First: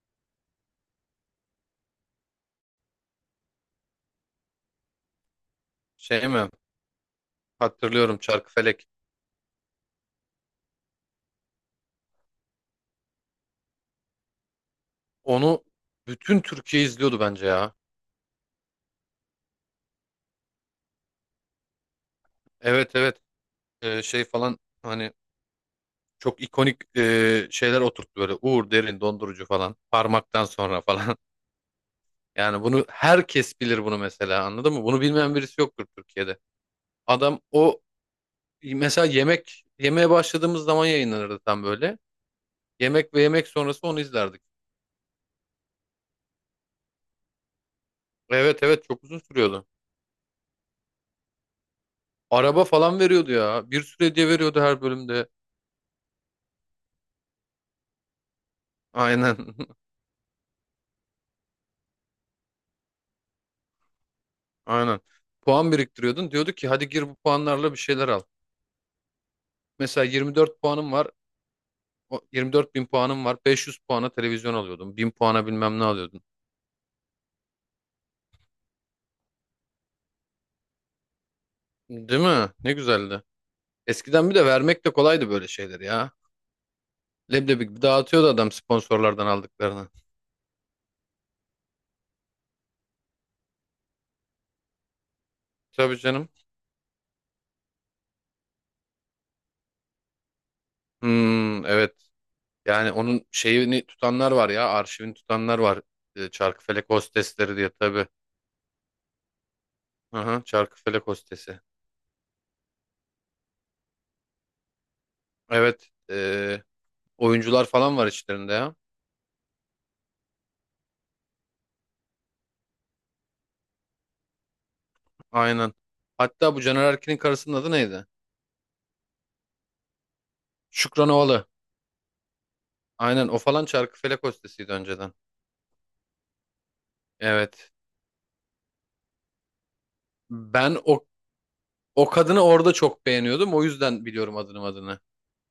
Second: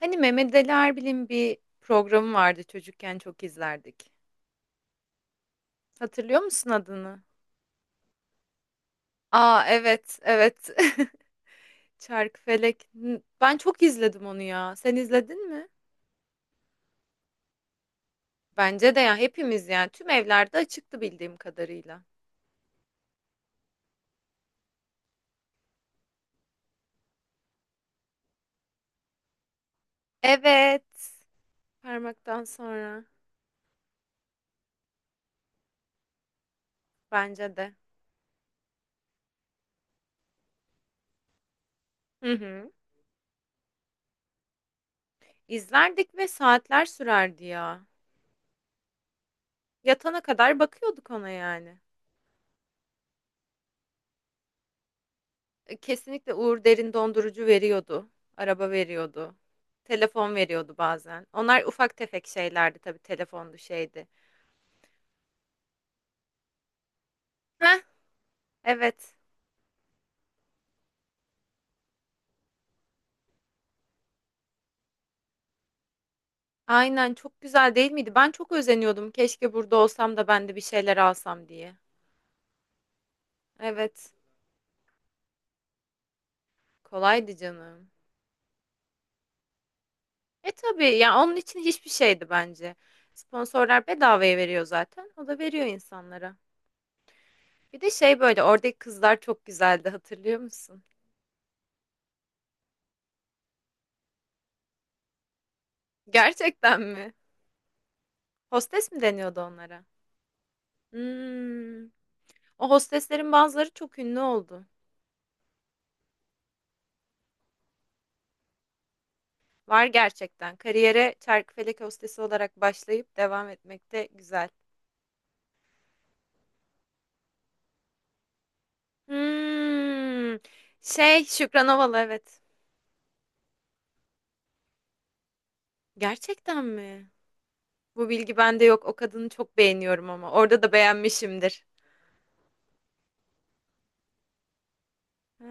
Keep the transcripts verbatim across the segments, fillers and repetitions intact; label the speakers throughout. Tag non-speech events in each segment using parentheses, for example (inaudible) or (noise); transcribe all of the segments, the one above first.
Speaker 1: Hani Mehmet Ali Erbil'in bir programı vardı çocukken çok izlerdik.
Speaker 2: Şey
Speaker 1: Hatırlıyor
Speaker 2: mi?
Speaker 1: musun adını?
Speaker 2: Hatırlıyorum Çarkıfelek.
Speaker 1: Aa evet evet. (laughs) Çarkıfelek. N- Ben çok izledim onu ya. Sen izledin
Speaker 2: Onu
Speaker 1: mi?
Speaker 2: bütün Türkiye izliyordu bence ya.
Speaker 1: Bence de ya hepimiz yani tüm evlerde açıktı bildiğim kadarıyla.
Speaker 2: Evet, evet. Ee, şey falan hani çok ikonik e, şeyler oturttu böyle. Uğur Derin dondurucu falan. Parmaktan sonra
Speaker 1: Evet.
Speaker 2: falan. (laughs)
Speaker 1: Parmaktan
Speaker 2: Yani bunu
Speaker 1: sonra
Speaker 2: herkes bilir bunu mesela, anladın mı? Bunu bilmeyen birisi yoktur Türkiye'de. Adam
Speaker 1: bence de.
Speaker 2: o mesela yemek yemeye başladığımız zaman yayınlanırdı tam böyle.
Speaker 1: Hı hı.
Speaker 2: Yemek ve yemek sonrası onu izlerdik.
Speaker 1: İzlerdik ve saatler sürerdi ya.
Speaker 2: Evet, evet, çok uzun sürüyordu.
Speaker 1: Yatana kadar bakıyorduk ona yani.
Speaker 2: Araba falan veriyordu ya. Bir süre diye veriyordu her bölümde.
Speaker 1: Kesinlikle Uğur Derin dondurucu veriyordu. Araba veriyordu.
Speaker 2: Aynen. (laughs)
Speaker 1: Telefon veriyordu bazen. Onlar ufak tefek şeylerdi tabii telefondu şeydi.
Speaker 2: Aynen. Puan biriktiriyordun. Diyordu ki hadi gir bu puanlarla bir
Speaker 1: Heh,
Speaker 2: şeyler al.
Speaker 1: evet.
Speaker 2: Mesela yirmi dört puanım var. o- 24 bin puanım var. beş yüz puana televizyon alıyordun. Bin puana bilmem ne alıyordun.
Speaker 1: Aynen çok güzel değil miydi? Ben çok özeniyordum. Keşke burada olsam da ben de bir şeyler alsam diye.
Speaker 2: Değil mi? Ne güzeldi.
Speaker 1: Evet.
Speaker 2: Eskiden bir de vermek de kolaydı böyle şeyler ya.
Speaker 1: Kolaydı
Speaker 2: Leblebi gibi
Speaker 1: canım.
Speaker 2: dağıtıyordu adam sponsorlardan aldıklarını.
Speaker 1: E tabii ya onun için hiçbir şeydi bence. Sponsorlar bedavaya veriyor zaten. O da veriyor
Speaker 2: Tabii canım.
Speaker 1: insanlara. Bir de şey böyle oradaki kızlar çok güzeldi hatırlıyor musun?
Speaker 2: Hmm, evet. Yani onun şeyini tutanlar var ya. Arşivini tutanlar var. E,
Speaker 1: Gerçekten
Speaker 2: Çarkıfelek
Speaker 1: mi?
Speaker 2: hostesleri diye tabii.
Speaker 1: Hostes mi deniyordu onlara?
Speaker 2: Aha, Çarkıfelek hostesi.
Speaker 1: Hmm. O hosteslerin bazıları çok ünlü oldu.
Speaker 2: Evet. e, oyuncular falan var içlerinde ya.
Speaker 1: Var gerçekten. Kariyere çarkıfelek hostesi olarak başlayıp devam etmek de güzel.
Speaker 2: Aynen. Hatta bu Caner Erkin'in karısının adı neydi?
Speaker 1: Hmm.
Speaker 2: Şükran
Speaker 1: Şey,
Speaker 2: Ovalı.
Speaker 1: Şükran Ovalı evet.
Speaker 2: Aynen o falan Çarkıfelek hostesiydi önceden.
Speaker 1: Gerçekten mi?
Speaker 2: Evet.
Speaker 1: Bu bilgi bende yok. O kadını çok beğeniyorum ama. Orada da
Speaker 2: Ben o
Speaker 1: beğenmişimdir.
Speaker 2: o kadını orada çok beğeniyordum. O yüzden biliyorum adını adını.
Speaker 1: Ha,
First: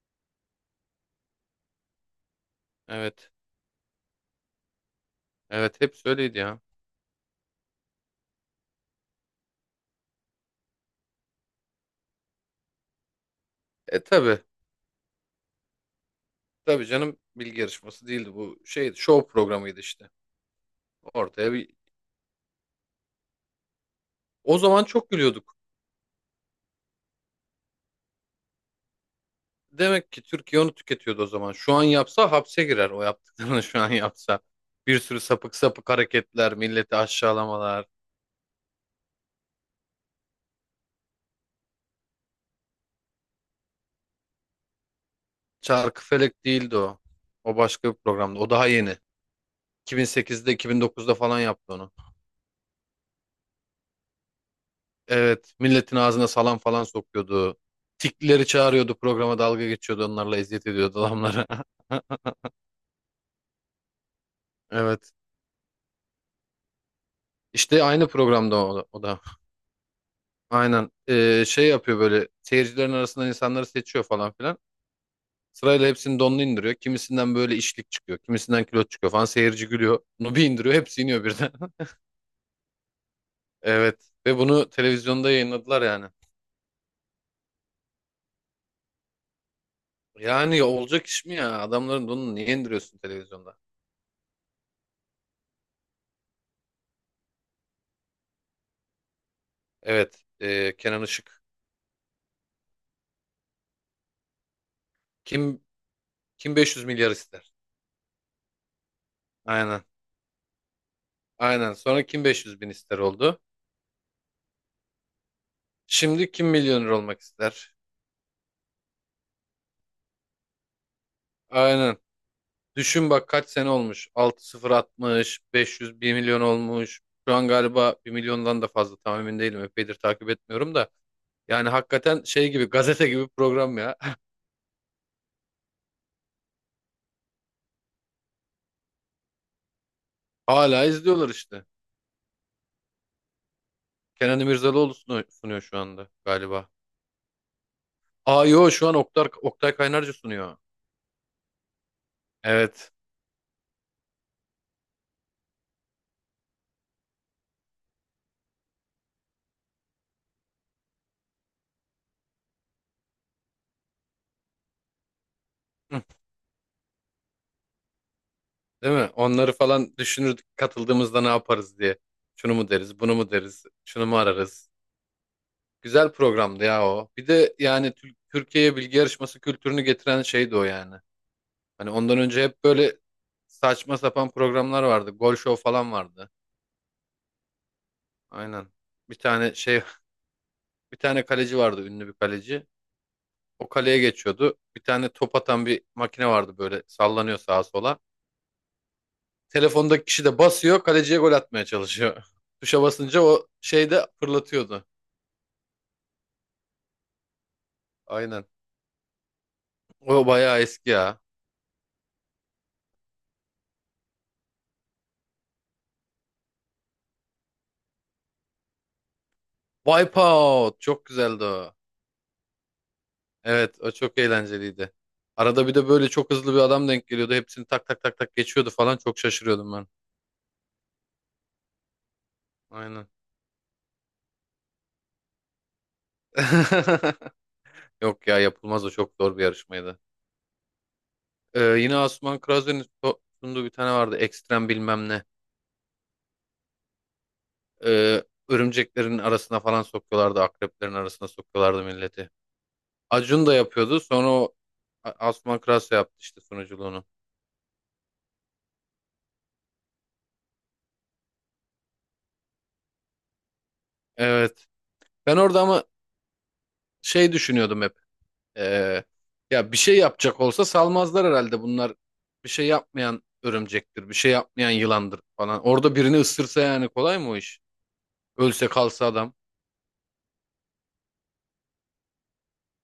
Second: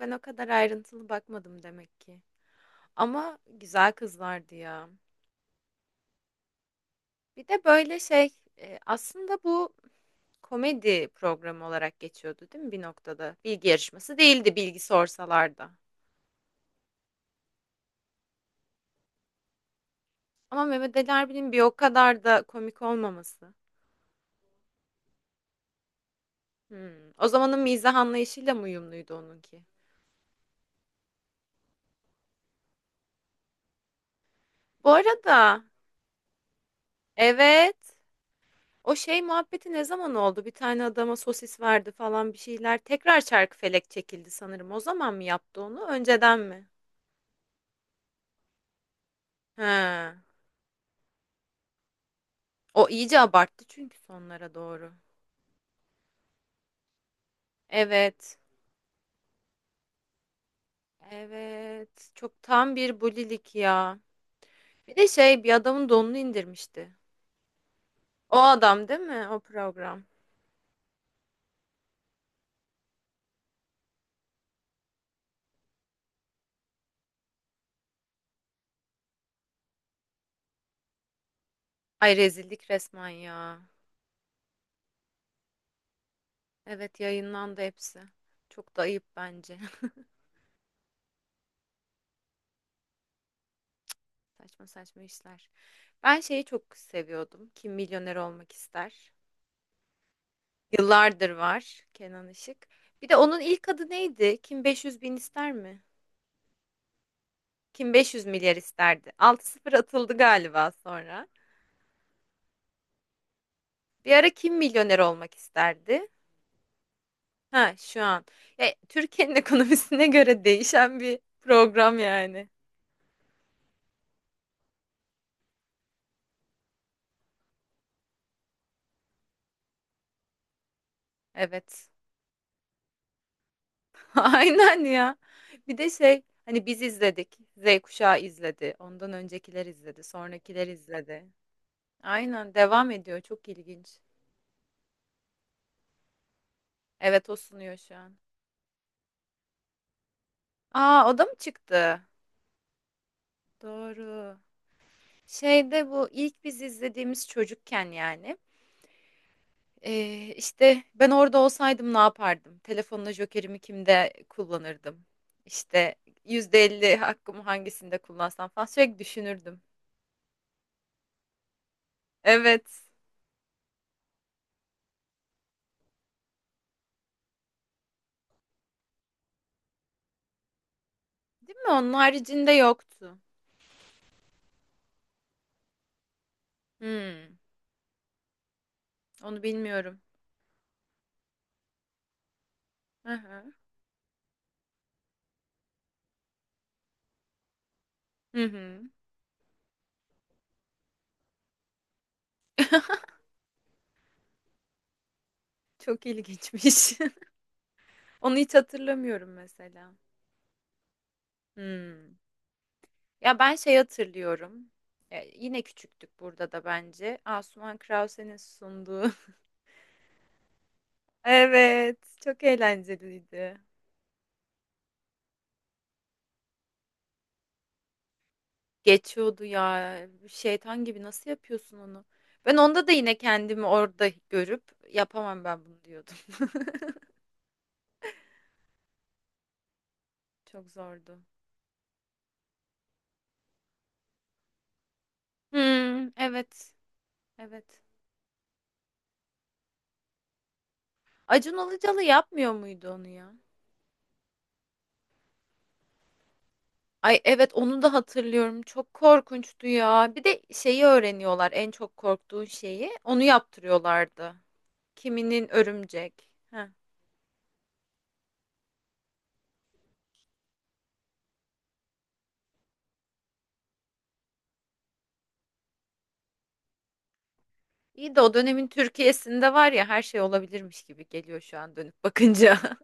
Speaker 1: ben o kadar ayrıntılı bakmadım demek ki.
Speaker 2: Evet.
Speaker 1: Ama güzel kızlardı ya.
Speaker 2: Evet, hep öyleydi ya.
Speaker 1: Bir de böyle şey, e, aslında bu komedi programı olarak geçiyordu değil mi bir noktada? Bilgi
Speaker 2: E,
Speaker 1: yarışması
Speaker 2: tabi.
Speaker 1: değildi bilgi sorsalar da.
Speaker 2: Tabi canım, bilgi yarışması değildi bu. Şey, show programıydı işte.
Speaker 1: Ama Mehmet Ali Erbil'in
Speaker 2: Ortaya
Speaker 1: bir
Speaker 2: bir
Speaker 1: o kadar da komik olmaması.
Speaker 2: O zaman çok gülüyorduk.
Speaker 1: Hmm. O zamanın mizah anlayışıyla mı uyumluydu onunki?
Speaker 2: Demek ki Türkiye onu tüketiyordu o zaman. Şu an yapsa hapse girer o yaptıklarını (laughs) şu an yapsa.
Speaker 1: Bu
Speaker 2: Bir sürü sapık
Speaker 1: arada
Speaker 2: sapık hareketler, milleti aşağılamalar.
Speaker 1: evet o şey muhabbeti ne zaman oldu? Bir tane adama sosis verdi falan bir şeyler. Tekrar Çarkıfelek çekildi sanırım. O zaman mı yaptı onu? Önceden
Speaker 2: Çarkıfelek
Speaker 1: mi?
Speaker 2: değildi o. O başka bir programdı. O daha yeni.
Speaker 1: He.
Speaker 2: iki bin sekizde, iki bin dokuzda falan yaptı onu.
Speaker 1: O iyice abarttı çünkü sonlara doğru.
Speaker 2: Evet, milletin ağzına salam falan sokuyordu.
Speaker 1: Evet.
Speaker 2: Tikleri çağırıyordu programa, dalga geçiyordu onlarla, eziyet ediyordu adamlara. (laughs)
Speaker 1: Evet. Çok tam bir bulilik ya. Bir de
Speaker 2: Evet.
Speaker 1: şey bir adamın donunu indirmişti.
Speaker 2: İşte aynı
Speaker 1: O
Speaker 2: programda o da.
Speaker 1: adam değil
Speaker 2: o da.
Speaker 1: mi? O program.
Speaker 2: Aynen. Ee, şey yapıyor böyle, seyircilerin arasından insanları seçiyor falan filan. Sırayla hepsinin donunu indiriyor. Kimisinden böyle işlik çıkıyor. Kimisinden kilo çıkıyor falan. Seyirci gülüyor. Bunu bir indiriyor. Hepsi iniyor birden. (laughs)
Speaker 1: Ay rezillik resmen ya.
Speaker 2: Evet. Ve bunu televizyonda yayınladılar yani.
Speaker 1: Evet yayınlandı hepsi. Çok da ayıp bence.
Speaker 2: Yani olacak iş mi ya? Adamların bunu niye indiriyorsun televizyonda?
Speaker 1: (laughs) Saçma saçma işler. Ben şeyi çok seviyordum. Kim Milyoner Olmak ister?
Speaker 2: Evet. e, Kenan
Speaker 1: Yıllardır
Speaker 2: Işık.
Speaker 1: var Kenan Işık. Bir de onun ilk adı neydi? Kim beş yüz bin ister
Speaker 2: Kim
Speaker 1: mi?
Speaker 2: kim beş yüz milyar ister?
Speaker 1: Kim beş yüz milyar isterdi? Altı sıfır
Speaker 2: Aynen.
Speaker 1: atıldı galiba sonra.
Speaker 2: Aynen. Sonra kim beş yüz bin ister oldu.
Speaker 1: Bir ara Kim Milyoner Olmak isterdi?
Speaker 2: Şimdi kim milyoner olmak
Speaker 1: Ha
Speaker 2: ister?
Speaker 1: şu an. E, Türkiye'nin (laughs) ekonomisine göre değişen bir
Speaker 2: Aynen.
Speaker 1: program yani.
Speaker 2: Düşün bak kaç sene olmuş. altı sıfır atmış. beş yüz, bir milyon olmuş. Şu an galiba bir milyondan da fazla, tam emin değilim. Epeydir takip etmiyorum da. Yani
Speaker 1: Evet.
Speaker 2: hakikaten şey gibi, gazete gibi program ya.
Speaker 1: (laughs) Aynen ya. Bir de şey hani biz izledik. Z kuşağı izledi. Ondan öncekiler izledi.
Speaker 2: (laughs)
Speaker 1: Sonrakiler
Speaker 2: Hala
Speaker 1: izledi.
Speaker 2: izliyorlar işte.
Speaker 1: Aynen devam ediyor. Çok ilginç.
Speaker 2: Kenan İmirzalıoğlu sunu- sunuyor şu anda galiba.
Speaker 1: Evet o sunuyor şu an.
Speaker 2: Aa, yo, şu an Oktay, Oktay Kaynarca sunuyor.
Speaker 1: Aa o da mı çıktı?
Speaker 2: Evet.
Speaker 1: Doğru. Şeyde bu ilk biz izlediğimiz çocukken yani. Ee, işte ben orada olsaydım ne yapardım? Telefonla jokerimi kimde kullanırdım? İşte
Speaker 2: Hı.
Speaker 1: yüzde elli hakkımı hangisinde kullansam falan
Speaker 2: Değil
Speaker 1: sürekli
Speaker 2: mi? Onları
Speaker 1: düşünürdüm.
Speaker 2: falan düşünürdük katıldığımızda ne yaparız diye. Şunu mu
Speaker 1: Evet.
Speaker 2: deriz, bunu mu deriz, şunu mu ararız. Güzel programdı ya o. Bir de yani Tür- Türkiye'ye bilgi yarışması kültürünü getiren şeydi o yani.
Speaker 1: Değil mi?
Speaker 2: Hani
Speaker 1: Onun
Speaker 2: ondan önce
Speaker 1: haricinde
Speaker 2: hep böyle
Speaker 1: yoktu.
Speaker 2: saçma sapan programlar vardı. Gol show falan vardı.
Speaker 1: Hmm,
Speaker 2: Aynen. Bir
Speaker 1: onu
Speaker 2: tane şey,
Speaker 1: bilmiyorum.
Speaker 2: (laughs) bir tane kaleci vardı, ünlü bir kaleci.
Speaker 1: Hı hı.
Speaker 2: O kaleye geçiyordu. Bir tane top atan bir makine vardı, böyle sallanıyor sağa sola.
Speaker 1: Hı hı.
Speaker 2: Telefondaki kişi de basıyor. Kaleciye gol atmaya çalışıyor. (laughs) Tuşa basınca o şey de fırlatıyordu.
Speaker 1: Çok ilginçmiş. (laughs) Onu
Speaker 2: Aynen.
Speaker 1: hiç hatırlamıyorum mesela.
Speaker 2: O bayağı eski ya.
Speaker 1: Hmm. Ya ben şey hatırlıyorum. E, yine küçüktük burada da bence. Asuman Krause'nin sunduğu.
Speaker 2: Wipeout. Çok
Speaker 1: (laughs)
Speaker 2: güzeldi o.
Speaker 1: Evet, çok eğlenceliydi.
Speaker 2: Evet, o çok eğlenceliydi. Arada bir de böyle çok hızlı bir adam denk geliyordu. Hepsini tak tak tak tak geçiyordu falan. Çok
Speaker 1: Geçiyordu
Speaker 2: şaşırıyordum ben.
Speaker 1: ya. Şeytan gibi nasıl yapıyorsun onu? Ben onda da
Speaker 2: Aynen.
Speaker 1: yine kendimi orada görüp yapamam ben bunu diyordum. (laughs)
Speaker 2: (laughs) Yok ya, yapılmaz, o çok zor bir yarışmaydı.
Speaker 1: Çok zordu.
Speaker 2: Ee, yine Asuman Krazer'in so- sunduğu bir tane vardı. Ekstrem bilmem ne.
Speaker 1: Hmm, evet. Evet.
Speaker 2: Ee, örümceklerin arasına falan sokuyorlardı. Akreplerin arasına
Speaker 1: Acun
Speaker 2: sokuyorlardı
Speaker 1: Ilıcalı
Speaker 2: milleti.
Speaker 1: yapmıyor muydu onu ya?
Speaker 2: Acun da yapıyordu. Sonra o A- Asuman Kras yaptı işte sunuculuğunu.
Speaker 1: Ay evet onu da hatırlıyorum. Çok korkunçtu ya. Bir de şeyi öğreniyorlar en çok korktuğun şeyi. Onu yaptırıyorlardı.
Speaker 2: Evet. Ben
Speaker 1: Kiminin
Speaker 2: orada ama
Speaker 1: örümcek. Heh.
Speaker 2: şey düşünüyordum hep. Ee, ya bir şey yapacak olsa salmazlar herhalde. Bunlar bir şey yapmayan örümcektir. Bir şey yapmayan yılandır falan. Orada birini ısırsa, yani kolay mı o iş?
Speaker 1: İyi de o
Speaker 2: Ölse
Speaker 1: dönemin
Speaker 2: kalsa adam.
Speaker 1: Türkiye'sinde var ya her şey olabilirmiş gibi geliyor şu an dönüp bakınca. (laughs)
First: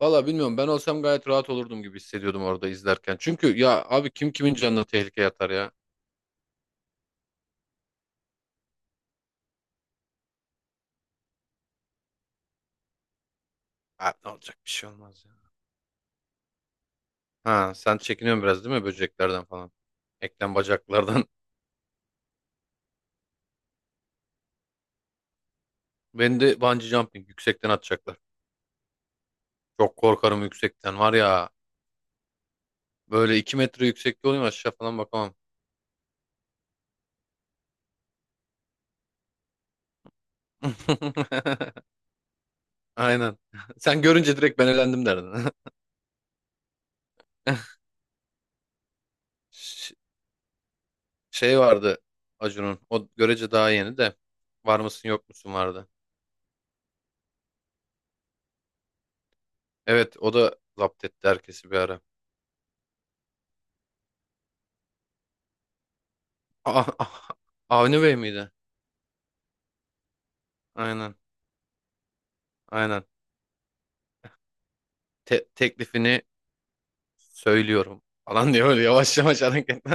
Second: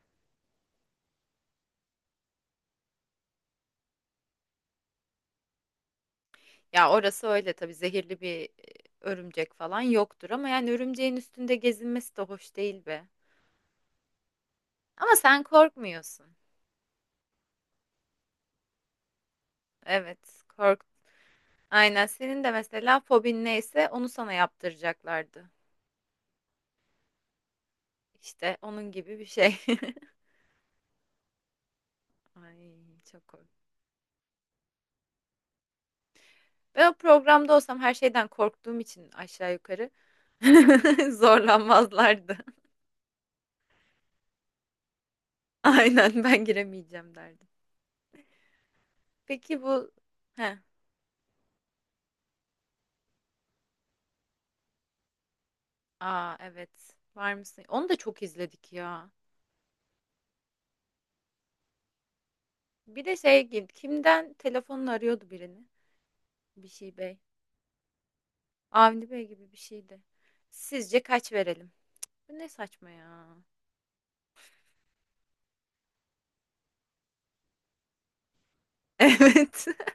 Speaker 2: Valla bilmiyorum. Ben olsam gayet rahat olurdum gibi hissediyordum orada izlerken. Çünkü ya abi, kim kimin canına tehlikeye atar ya?
Speaker 1: Ya orası öyle tabii zehirli bir e, örümcek falan yoktur ama yani örümceğin üstünde gezinmesi de hoş değil be.
Speaker 2: Abi ne olacak, bir şey
Speaker 1: Ama
Speaker 2: olmaz ya.
Speaker 1: sen korkmuyorsun.
Speaker 2: Ha, sen çekiniyorsun biraz değil mi böceklerden falan?
Speaker 1: Evet,
Speaker 2: Eklem
Speaker 1: kork.
Speaker 2: bacaklardan.
Speaker 1: Aynen senin de mesela fobin neyse onu sana yaptıracaklardı.
Speaker 2: Beni de bungee jumping yüksekten atacaklar.
Speaker 1: İşte onun gibi bir şey.
Speaker 2: Çok
Speaker 1: (laughs)
Speaker 2: korkarım yüksekten var ya.
Speaker 1: Ay çok
Speaker 2: Böyle
Speaker 1: kork.
Speaker 2: iki metre yüksekte olayım aşağı falan bakamam.
Speaker 1: Ben o programda olsam her şeyden korktuğum için aşağı yukarı (laughs)
Speaker 2: (laughs)
Speaker 1: zorlanmazlardı.
Speaker 2: Aynen. Sen görünce direkt ben elendim derdin.
Speaker 1: Aynen ben giremeyeceğim derdim.
Speaker 2: (laughs)
Speaker 1: Peki bu
Speaker 2: Ş-
Speaker 1: heh.
Speaker 2: Şey vardı Acun'un. O görece daha yeni de. Var mısın, yok musun vardı.
Speaker 1: Aa evet. Var mısın? Onu da çok izledik ya.
Speaker 2: Evet, o da zapt etti herkesi bir ara.
Speaker 1: Bir de şey gibi kimden telefonla arıyordu birini. Bir
Speaker 2: Aa,
Speaker 1: şey bey.
Speaker 2: ah, Avni Bey miydi?
Speaker 1: Avni Bey gibi bir şeydi. Sizce
Speaker 2: Aynen.
Speaker 1: kaç verelim? Bu ne saçma
Speaker 2: Aynen.
Speaker 1: ya.
Speaker 2: Te- teklifini söylüyorum. Falan diyor böyle,
Speaker 1: (laughs)
Speaker 2: yavaş yavaş
Speaker 1: Evet.
Speaker 2: hareket. (laughs)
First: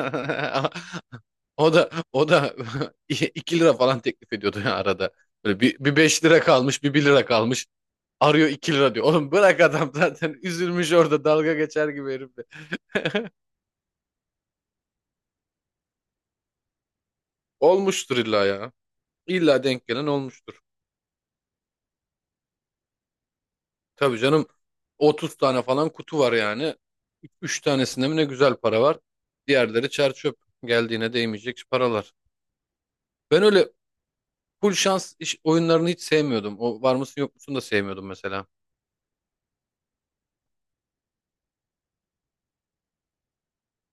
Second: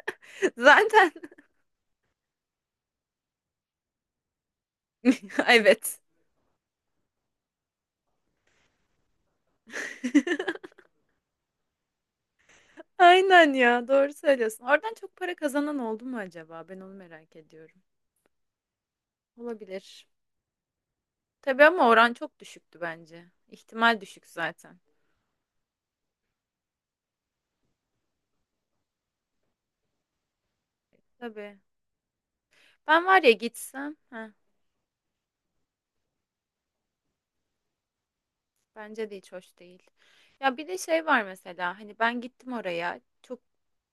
Speaker 1: (laughs) Zaten
Speaker 2: O da o da (laughs) iki lira falan teklif ediyordu ya arada.
Speaker 1: (laughs)
Speaker 2: Böyle bir, bir
Speaker 1: evet.
Speaker 2: beş lira kalmış, bir bir lira kalmış. Arıyor, iki lira diyor. Oğlum bırak adam, (laughs) zaten
Speaker 1: (laughs)
Speaker 2: üzülmüş orada, dalga geçer gibi herif de.
Speaker 1: Aynen ya doğru söylüyorsun. Oradan çok para kazanan oldu mu acaba? Ben onu merak ediyorum.
Speaker 2: Olmuştur illa ya. İlla denk
Speaker 1: Olabilir.
Speaker 2: gelen olmuştur.
Speaker 1: Tabii ama oran çok düşüktü bence. İhtimal
Speaker 2: Tabii
Speaker 1: düşük
Speaker 2: canım,
Speaker 1: zaten.
Speaker 2: otuz tane falan kutu var yani. Üç tanesinde mi ne güzel para var. Diğerleri çer çöp. Geldiğine
Speaker 1: Tabii.
Speaker 2: değmeyecek paralar.
Speaker 1: Ben var ya
Speaker 2: Ben öyle
Speaker 1: gitsem. Heh.
Speaker 2: full şans iş, oyunlarını hiç sevmiyordum. O var mısın yok musun da sevmiyordum mesela.
Speaker 1: Bence de hiç hoş değil. Ya bir de şey var mesela hani ben gittim oraya çok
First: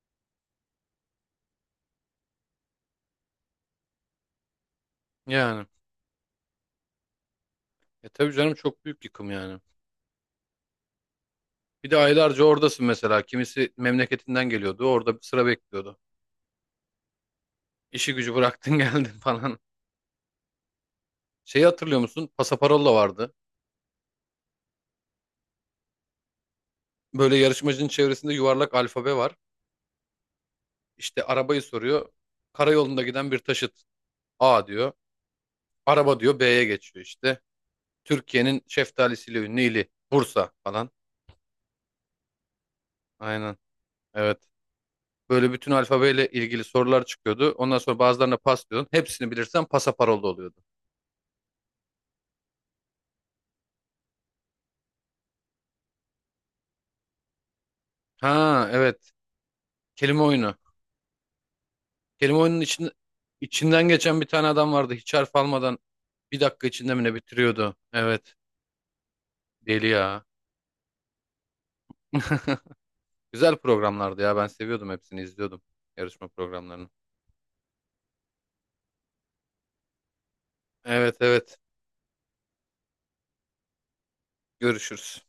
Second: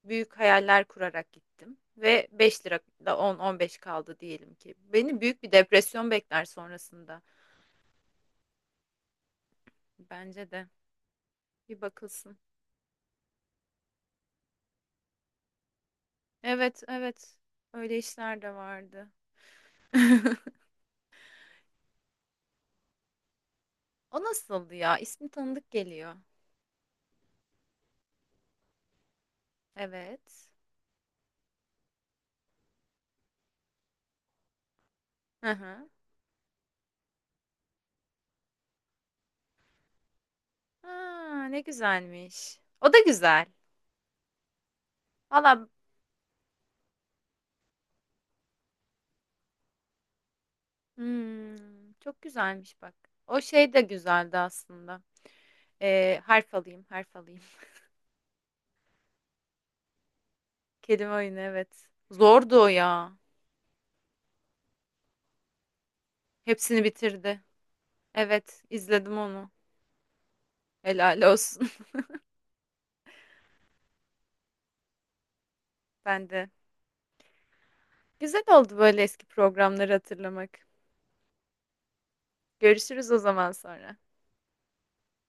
Speaker 1: büyük hayaller kurarak gittim ve beş lira da on on beş kaldı diyelim ki. Beni büyük bir
Speaker 2: Yani.
Speaker 1: depresyon bekler sonrasında.
Speaker 2: E, tabii canım, çok büyük yıkım yani.
Speaker 1: Bence de bir
Speaker 2: Bir de
Speaker 1: bakılsın.
Speaker 2: aylarca oradasın mesela. Kimisi memleketinden geliyordu. Orada bir sıra bekliyordu.
Speaker 1: Evet evet öyle
Speaker 2: İşi gücü
Speaker 1: işler de
Speaker 2: bıraktın (laughs)
Speaker 1: vardı.
Speaker 2: geldin falan.
Speaker 1: (laughs)
Speaker 2: Şeyi hatırlıyor musun? Pasaparolla vardı.
Speaker 1: O nasıldı ya? İsmi tanıdık geliyor.
Speaker 2: Böyle yarışmacının çevresinde yuvarlak alfabe var.
Speaker 1: Evet.
Speaker 2: İşte arabayı soruyor. Karayolunda giden bir taşıt. A diyor.
Speaker 1: Hı hı.
Speaker 2: Araba diyor, B'ye geçiyor işte. Türkiye'nin şeftalisiyle ünlü ili. Bursa falan.
Speaker 1: Aa, ne güzelmiş. O da güzel.
Speaker 2: Aynen. Evet. Böyle
Speaker 1: Valla
Speaker 2: bütün alfabeyle ilgili sorular çıkıyordu. Ondan sonra bazılarına pas diyordun. Hepsini bilirsen pasaparolda oluyordu.
Speaker 1: hmm, çok güzelmiş bak. O şey de güzeldi aslında. Ee, harf alayım, harf alayım.
Speaker 2: Ha, evet. Kelime oyunu.
Speaker 1: (laughs) Kelime oyunu evet.
Speaker 2: Kelime oyunun
Speaker 1: Zordu o
Speaker 2: içinde,
Speaker 1: ya.
Speaker 2: içinden geçen bir tane adam vardı. Hiç harf almadan bir dakika
Speaker 1: Hepsini
Speaker 2: içinde mi ne
Speaker 1: bitirdi.
Speaker 2: bitiriyordu? Evet.
Speaker 1: Evet, izledim onu.
Speaker 2: Deli ya.
Speaker 1: Helal olsun. (laughs)
Speaker 2: (laughs) Güzel programlardı ya. Ben seviyordum hepsini izliyordum.
Speaker 1: Ben
Speaker 2: Yarışma
Speaker 1: de.
Speaker 2: programlarını.
Speaker 1: Güzel oldu böyle eski programları hatırlamak.
Speaker 2: Evet, evet.
Speaker 1: Görüşürüz o zaman sonra.
Speaker 2: Görüşürüz.